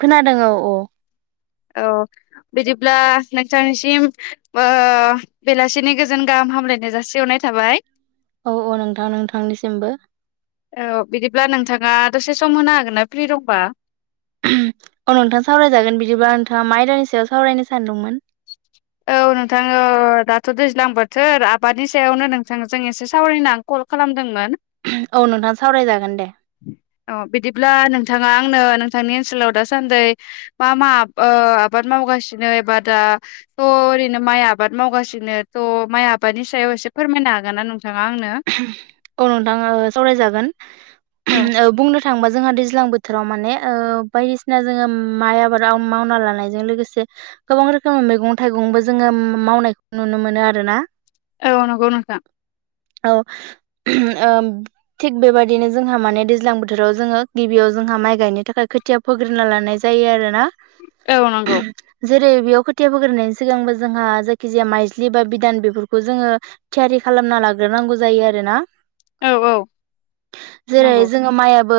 खोनादों औ औ । औ बिदिब्ला नोंथांनिसिम ओ बेलासिनि गोजोन गाहाम हामलायनाय जासिहरनाय थाबाय । औ औ नोंथां नोंथांनिसिमबो औ बिदिब्ला नोंथाङा दसे सम होनो हागोन ना फ्रि दंबा? औ नोंथां सावरायजागोन बिदिबा नोंथाङा मा आयदानि सायाव सावरायनो सानदोंमोन? औ नोंथाङो औ दाथ' दैज्लां बोथोर आबादनि सायावनो नोंथां जों एसे सावरायनांगौ कल खालामदोंमोन । औ नोंथाङा सावरायजागोन दे । औ बिदिब्ला नोंथाङा आंनो नोंथांनि ओनसोलाव दासान्दै मा मा औ आबाद मावगासिनो एबा दा थ' ओरैनो माइ आबाद मावगासिनो थ' माइ आबादनि सायाव एसे फोरमायनो हागोन ना नोंथाङा आंनो? औ नोंथां सावरायजागोन औ । ओ बुंनो थांबा जोंहा दैज्लां बोथोराव माने ओ बायदिसिना जोङो माइ आबादाव मावना लानायजों लोगोसे गोबां रोखोम मैगं थाइगंबो जोङो मावनायखौ नुनो मोनो आरोना । औ नंगौ नोंथां । औ ओ थिग बेबायदिनो जोंहा माने दैज्लां बोथोराव जोङो गिबियाव जोंहा माइ गायनो थाखाय खो थिया फोग्रिना लानाय जायो आरो ना । औ नंगौ । जेरै बेयाव खोथिया फोग्रोनायनि सिगांबो जोंहा जायखि जाया माइजलि बा बिदान बेफोरखौ जोङो थियारि खालामना लाग्रोनांगौ जायो आरो ना । औ औ । जेरैहाय जोङो माइयाबो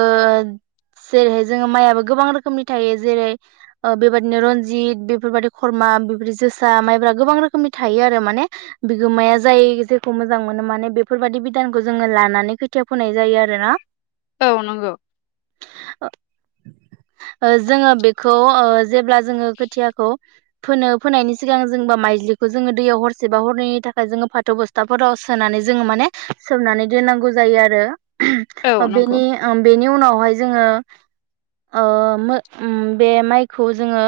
जेरैहाय जोङो माइयाबो गोबां रोखोमनि थायो जेरै ओ बेबादिनो रनजित बेफोरबायदि खरमा बेफोरदि जोसा माइब्रा गोबां रोखोमनि थायो आरो माने बिगोमाया जाय जेखौ मोजां मोनो माने बेफोरबायादि बिदि खौ जोङो लानानै खोथिया फोनाय जायो आरो ना । औ नंगौ । ओ ओ जोङो बेखौ जेब्ला जोङो खोथियाखौ फोनो फोनायनि सिगां जोंबा माइजलिखौ जोङो दैयाव हरसेबा हरनायनि थाखाय जोङो फाथ' बस थाफोराव सोनानै जोङो माने सोमनानै दोननांगौ जायो आरो औ ओ नंगौ बेनि ओ बेनि उनावहाय जोङो ओ मो बे माइखौ जोङो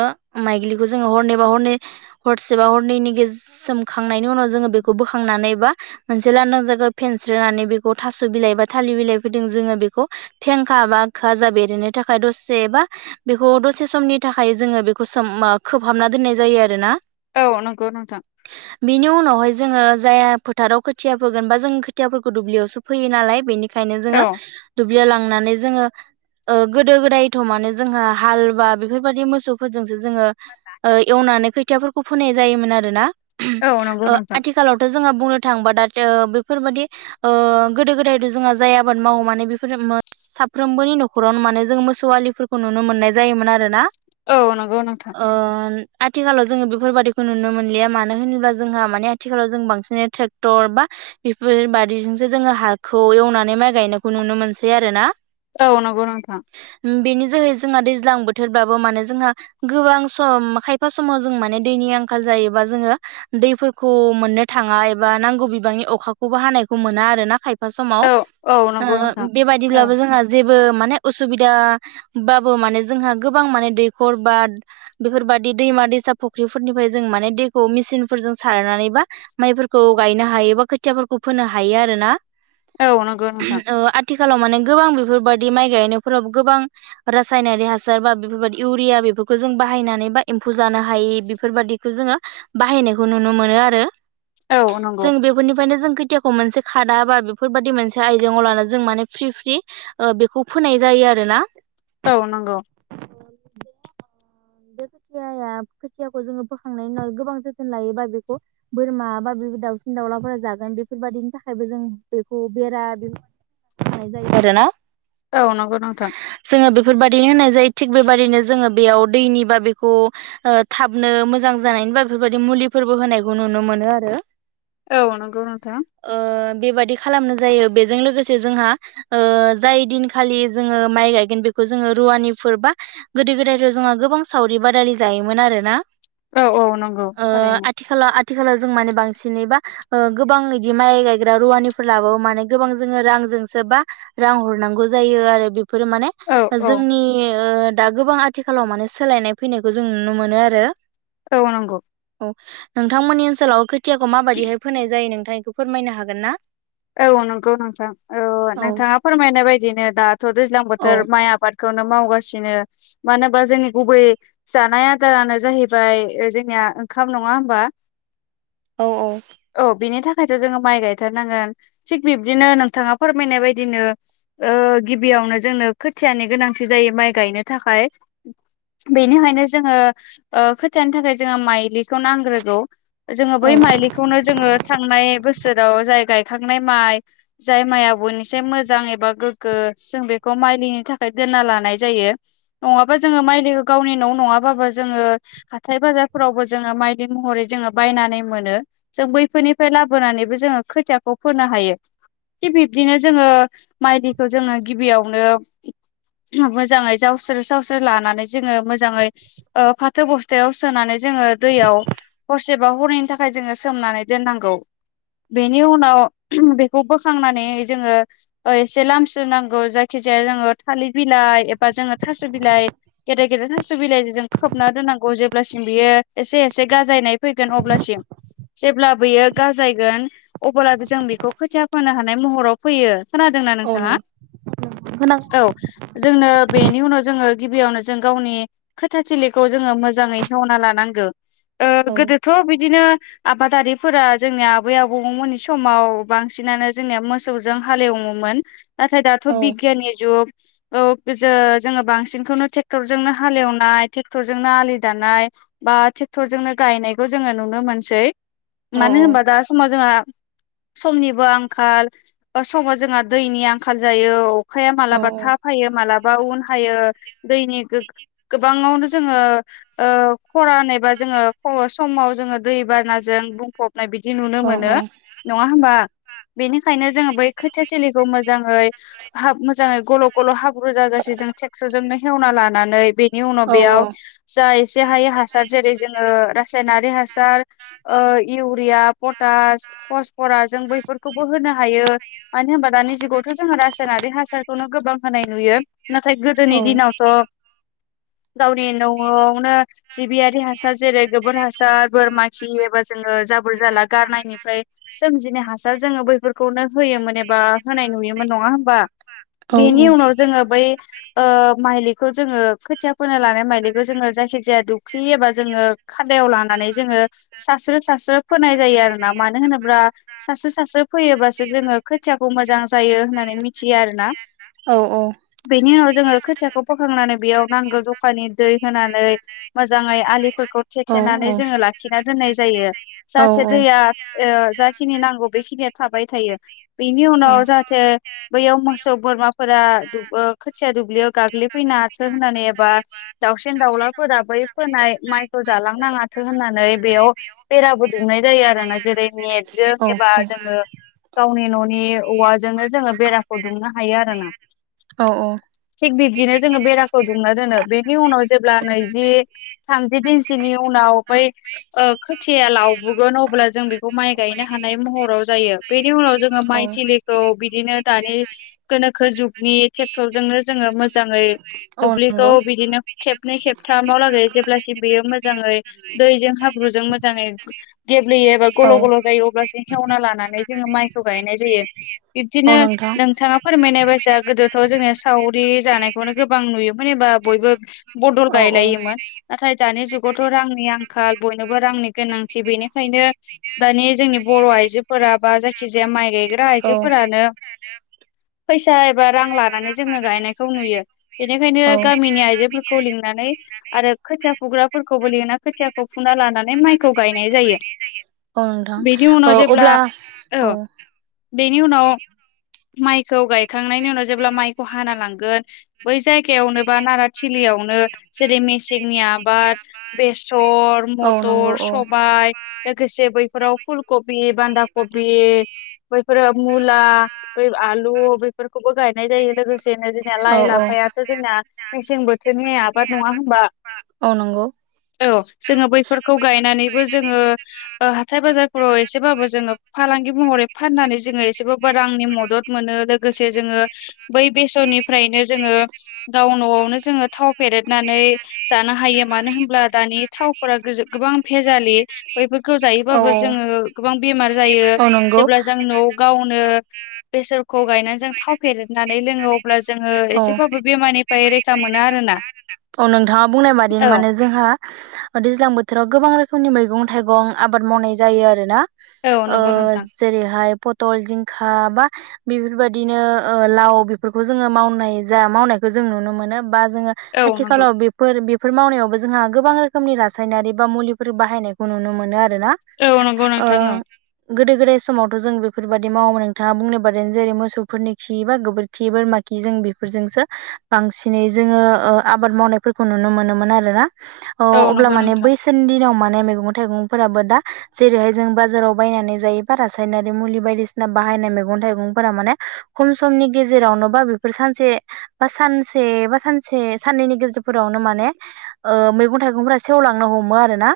माइग्लिखौ जोङो हरनै बा हरनै हरसेबा हरनैनि गे सोमखांनायनि उनाव जोङो बेखौ बोखांनानै बा मोनसे लांदां जायगा फेनस्रोनानै बेखौ थास' बिलाइ बा थालिर बिलाइ फैदों जोङो बेखौ फेंखा बा खोजा बेरनो थाखाय दसेबा बेखौ दसे समनि थाखाय जोङो बेखौ सोम खोबहाबना दोननाय जायो आरो ना । औ नंगौ नोंथां बिनि उनावहाय जोङो जाया फोथाराव खोथिया फोगोन बा जों खुथियाफोरखौ दुब्लियावसो फैयो नालाय बेनिखायनो औ जोङो दुब्लियाव लांनानै जोङो ओ गोदो गोदायथमानो जोंहा हाल बा बेफोरबायदि मोसौ फोरजोंसो जोङो ओ एवनानै खोथियाफोरखौ फोनाय जायोमोन आरोना औ नंगौ आथिखाल नोंथां आथिखालावथ' जोंहा बुंनो थाङोबा दाथ बेफोरबादि ओ गोदो गोदायथ' जोंहा जाय आबाद मावो माने बेफोर साफ्रोमबोनि न'खरावनो माने जों मोसौ हालिफोरखौ नुनो मोननाय जायोमोन आरो ना औ नंगौ नोंथां । ओ आथिखालाव जोङो बेफोरबादिखौ नुनो मोनलिया मानो होनोब्ला जोंहा माने आथिखालाव जों बांसिनै ट्रेक्टर बा बेफोर बादिजोंसो जोङो हाखौ एवनानै माइ गायनायखौ नुनो मोनसै आरो ना औ नंगौ नोंथां बेनि जोहै जोंहा दैज्लां बोथोरबाबो माने जोंहा गोबां सम खायफा समाव जों माने दैनि आंखाल जायोबा जोङो दैफोरखौ मोननो थाङा एबा नांगौ बिबांनि अखाखौबो हानायखौ मोना आरो ना खायफा समाव औ औ नंगौ ओ नोंथां औ बेबायदिब्लाबो जोंहा जेबो माने उसुबिदा बाबो माने जोंहा गोबां माने दैख'र बा बेफोरबादि दैमा दैसा फुख्रिफोरनिफ्राय जों माने दैखौ मेसिनफोरजों सारनानै बा माइफोरखौ गायनो हायो बा खोथियाफोरखौ फोनो हायो आरो ना औ नंगौ नोंथां ओ आ थिखालाव माने गोबां बेफोरबायाददि माइ गायनायफोराव गोबां रासायनारि हासार बा बेफोरबाददि इउरिया बेफोरखौ जों बाहायनानै बा एम्फौ जानो हायि बेफोरबादिखौ जोङो बाहायनायखौ नुनो मोनो आरो औ नंगौ जों बेफोरनिफ्रायनो जों खोथियाखौ मोनसे खादा बा बेफोरबायदि मोनसे आइजेंआव ला जों माने फ्रि फ्रि ओ बेखौ फोनाय जायो आरो ना औ नंगौ बे खोथिया खोथियाखौ जोङो फोखांनायनि उनाव गोबां जोथोन लायोबा बेखौ बोरमा बा बे दाउसिन दाउलाफोरा जागोन बेफोरबायादिनि थाखायबो जों बेखौ बेरा बे फोनाय जायो आरोना औ नंगौ नोंथां जोङो बेफोरबादिनो होननाय जायो थिग बेबायाददिनो जोङो बेयाव दैनि बा बेखौ ओ थाबनो मोजां जानायनि बा बेफोरबायदि मुलिफोरबो होनायखौ नुनो मोनो आरो औ नांगौ नोंथां ओ बेबादि खालामनो जायो बेजों लोगोसे जोंहा ओ जाय दिनखालि जोङो माइ गायगोन बेखौ जोङो रुवानिफोर बा गोदो गोदायथ' जोंहा गोबां सावरि बादालि जायोमोन आरो ना औ औ नंगौ थारैनो खालाव आथिखालाव आथिखालाव जों माने बांसिनै बा ओ गोबां बिदि माइ गायग्रा रुवानिफोर लाबावो माने गोबां जोङो रांजोंसो बा रां हरनांगौ जायो आरो बेफोरो माने औ औ जोंनि ओ दा गोबां आथिखालाव माने सोलायनाय फैनायखौ जों नुनो मोनो आरो औ नंगौ औ नोंथांमोननि ओनसोलाव खोथियाखौ माबादिहाय फोनाय जायो नोंथां बेखौ फोरमायनो हागोन ना । औ नंगौ नोंथां औ नोंथाङा फोरमायनाय बायदिनो दाथ' दैज्लां औ बोथोर माइ आबाद खौनो मावगासिनो मानो होनोबा जोंनि गुबै जानाय आदारानो जाहैबाय जोंनिया ओंखाम नंङा होमबा । औ औ बिनि थाखायथ' जोङो माइ गायथारनांगोन । थिग बिब्दिनो नोंथाङा फोरमायनाय बायदिनो ओ गिबियावनो जोंनो खोथियानि गोनांथि जायो माइ गायनो थाखाय बेनिखायनो जोङो ओ खोथानि थाखाय जोङो माइलिखौ नांग्रोगौ जोङो औ बै माइलिखौनो जोङो थांनाय बोसोराव जाय गायखांनाय माइ जाय माइआ बयनिसाय मोजां एबा गोगो जों बेखौ माइलिनि थाखाय दोनना लानाय जायो । नङाबा जोङो माइलिखौ गावनि न' नङाबाबो जोङो हाथाय बाजारफोरावबो जोङो माइदि महरै जोङो बायनानै मोनो जों बैफोरनिफ्राय लाबोनानैबो जोङो खोथियाखौ फोनो हायो थिग बिब्दिनो जोङो माइ दैखौ जोङो गिबियावनो मोजाङै जावस्रो सावस्रो लानानै जोङो मोजाङै ओ फाथो बस्थायाव सोनानै जोङो दैयाव हरसेबा हरैनि थाखाय जोङो सोमनानै दोननांगौ बेनि उनाव बेखौ बोखांनानै जोङो एसे लामसु नांगौ जायखि जाया जोङो थालिर बिलाइ एबा जोङो थास' बिलाइ गेदेर गेदेर थास' बिलाइजों खोबना दोननांगौ जेब्लासिम बियो एसे एसे गाजायनाय फैगोन अब्लासिम जेब्ला बियो गाजायगोन अब्लाबो जों बेखौ खोथिया फो हानाय महराव फैयो। खोनादोंना औ नोंथाङा नों औ। जोंनो बेनि उनाव जोङो गिबियावनो जों गावनि खोथाथिलिखौ जोङो मोजाङै हेवना लानांगौ औ गोदोथ' बिदिनो आबादारिफोरा जोंनि आबै आबौमोननि समाव बांसिनानो जोंनिया मोसौजों हालेवोमोन नाथाय दाथ' औ बिगियाननि जुग औ ज जोङो बांसिनखौनो ट्रेक्टरजोंनो हालेवनाय ट्रेक्टरजोंनो आलि दानाय बा ट्रेक्टरजोंनो गायनायखौ जोङो नुनो मोनसै औ मानो होनबा दा समाव जोंहा समनिबो आंखाल समाव जोंहा दैनि आंखाल जायो। अखाया औ माबलाबा था फ हायो मालाबा उन हायो दैनि गो गोबाङावनो जोङो खरान एबा जोङो समाव जोङो दै बानाजों बुंफबनाय बिदि नुनो औ मोनो नङा होमबा बेनिखायनो जोङो बै खोथा सोलिखौ मोजाङै हाब मोजाङै गल' गल' हाब्रुजाजासै जों टेक्स' जनो खेवना लानानै बेनि औ उनाव बेयाव जा एसे हायो हासार जेरै जोङो रासायनारि हासार इउरिया पटास फसफरास जों बैफोरखौबो होनो हायो। मानो होनबा दानि जुगावथ' जोङो रासायनारि हासारखौनो गोबां होनाय नुयो। नाथाय गोदोनि दिनावथ' गावनि न'आवनो। सिबियारि हासार जेरै गोबोर हासार बोरमा खि एबा जोङो जाबोर जाला गारनायनिफ्राय नि हासार जोङो बैफोरखौनो होयोमोन एबा होनाय नुयोमोन नङा हबा बेनि उनाव जोङो बै ओ माइलिखो जोङो खोथिया माइदिखौ जोङो जायखि जाया दुखलियोबा जोङो खादायाव लानानै जोङो सास्रो सास्रो फोनाय जायो आरोना मानो होनोब्ला सासे सासे फैयोबासो जोङो खोथियाखौ मोजां जायो होननानै मिथियो आरो ना औ औ। बेनि उनाव जोङो खोथियाखौ फोखांनानै बेयाव नांगौ जखानि दै होनानै मोजाङै आलिफोरखौ औ औ थेथेनानै जोङो लाखिना दोननाय जायो जाहाथे दैया जाखिनि नांगौ बेखिनिया थाबाय थायो बेनि उनाव जाहाथे बैयाव मसौ बोरमा फोर खोथिया दुब्लियाव गाग्लिफैनो हाथो होननानै एबा दाउसेन दाउलाफोरा बै फोनाय माइखौ जालांनाङाथो होननानै बेयाव बेरा दुंनाय जायो आरो ना जेरै नेटजों औ एबा जोङो गावनि न'नि औवाजोंनो जोङो बेराखौ दुमनो हायो आरो ना। औ औ। थिग बिब्दिनो जोङो बेराखौ दुंना दोनो बेनि उनाव जेब्ला नैजि। थामजि दिनसेनि उनाव बै खोथिया लावबोगोन अब्ला जों बेखौ माइ गायनो हानाय महराव जायो। बेनि उनाव जोङो माइ थिलिखौ बिदिनो दानि गोनोखो जुगनि ट्रेक्टरजोंनो जोंङो मोजाङै औ दुब्लिखौ नंगौ बिदिनो औ खेबनै खेबथाम मावलागै जेब्लासिम बियो मोजाङै दैजों हाब्रुजों मोजाङै गेब्लेयो एबा गल' गल' जायो ।अब्ला जे खेवना लानानै जोङो माइखौ गायनाय जायो। औ बिब्दिनो नोंथां नोंथाङा फोरमायनाय बायसा गोदोथ' जोंहा सावरि जानायखौनो गोबां नुयोमोन एबा बयबो बदल औ गायलायोमोन औ नाथाय। दानि जुगावथ' रांनि आंखाल बयनोबो रांनि गोनांथि बेनिखायनो दानि जोंनि बर' आइजोफोरा बा जायखिजाया माइ गायग्रा आइजोफोरानो [inaudible] फैसा एबा रां लानानै जोङो गायनायखौ नुयो। बेनिखायनो गामिनि आइजोफोरखौ लिंनानै आरो खोथिया फुग्राफोरखौबो लिंना खोथियाखौ फुना लानानै माइखौ गायनाय जायो । औ नोंथां औ अब्ला औ बेनि उनाव माइखौ गायखांनायनि उनाव जेब्ला माइखौ हाना लांगोन बै जायगायावनो बा नाराथिलियावनो जेरै मेसेंनि आबाद बेस सर, नंगौ मथर, सबाय गोसे बैफोराव फुल कबि बान्दा कबि बैफोरो मुला बै आलु बैफोरखौबो गाय नाय जायो लोगोसेनो जोंना लाइ लाफायाथ' जोंना मेसें बोथोरनि आबाद नङा होनबा? औ नंगौ औ जोङो बैफोरखौ गायनानैबो जोङो हाथाय बाजारफोराव एसेबाबो जोङो फालांगि महरै फाननानै जोङो एसेबाबो रांनि मदद मोनो लो गोसे जोङो बै बेसरनिफ्रायनो जोङो गाव न'आवनो जोङो थाव फेरेदनानै जानो हायो मानो होनब्ला दानि थावफोरा गो-गोबां भेजालि बैफोर खो जायोबो जोङो गोबां बेमार जायो । जेब्ला जों न' गावनो बेसरखौ गायना जों थाव फेरनानै लोङो अब्ला जोङो एसेबाबो बेमारनिफ्राय रैखा मोनो आरोना। औ नोंथाङा बुंनाय बादि औ माने जोंहा दैज्लां बोथोराव गोबां रोखोमनि मैगं थाइगं आबाद मावनाय जायो आरो ना। औ ओ नंगौ नोंथां जेरैहाय पथल जिंखा बा बेफोरबा दिनो ओ लाव बेफोरखौ जोङो मावनाय जा मावनायखौ जों नुनो मोनो बा जोङो औ नंगौ आथिखालाव बे फोर बेफोर मावनायावबो जोंहा गोबां रोखोमनि रासायनारि बा मुलिफोर बाहायनायखौ नुनो मोनो आरो ना। औ नंगौ ओ नोंथां औ गोदो गोदाय समावथ' जों बेफोरबायदि मावोमोन नोंथाङा बुंनो बादिनो मोसौ फोरनि खि बा गोबोरखि बोरमा खि जों बेफोरजोंसो बांसिनै जोंङो ओ आबाद मावनाय फोरखौ नुनो मोनोमोन आरोना औ अब्ला नंगौ माने नोंथां बै गोदोनि दिनाव माने मैगं थाइगंफोराबो दा जेरैहाय जों बाजाराव बायनानै जायो बारासायनारि मुलि बायदिसिना बाहायनाय मैगं थाइगंफोरा माने खम समनि गेजेरावनोबा बेफोर सानसे बा सानसे बा सानसे साननैनि गेजेरफोरावनो माने ओ मैगं थाइगंफोरा सेवलांनो हमो आरोना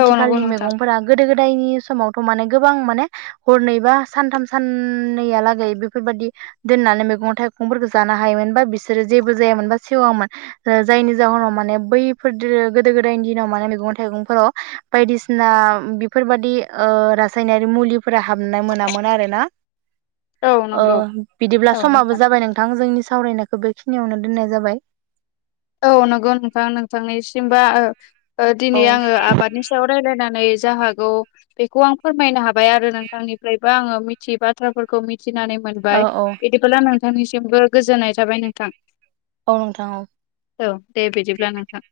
औ नंगौ नोंथां मैगं फोरा गोदो गोदायनि समावथ' माने गोबां माने हरनै बा सानथाम साननैयालागै बे बेफोरबायदि दोननानै मैगं थाइगंफोरखौ जानो हायोमोन बा बिसोरो जेबो जायामोन बा सेवामोन। जायनि जाहोनाव माने बैफोर गोदो गोदायनि दिनाव माने मैगं थाइगंफोराव बायदिसिना बेफोरबायदि ओ रासायनारि मुलिफोरा हाबनाय मोनामोन आरो ना। औ ओ नंगौ बिदिब्ला समाबो जाबाय नोंथां जोंनि सावरायनायखौ बेखिनियावनो दोननाय जाबाय। औ नंगौ नोंथां नोंथांनिसिमबो औ दिनै आङो आबादनि रायलायनानै जा हागौ बेखौ आं फोरमायनो हाबाय आरो नोंथांनिफ्राय बा आंयो मिथियै बाथ्राफोरखौ मिथिनानै औ औ मोनबाय ला नोंथांनिसिमबो गोजोननाय थाबाय नोंथां औ नोंथां औ औ दे बिदिब्ला नोंथां।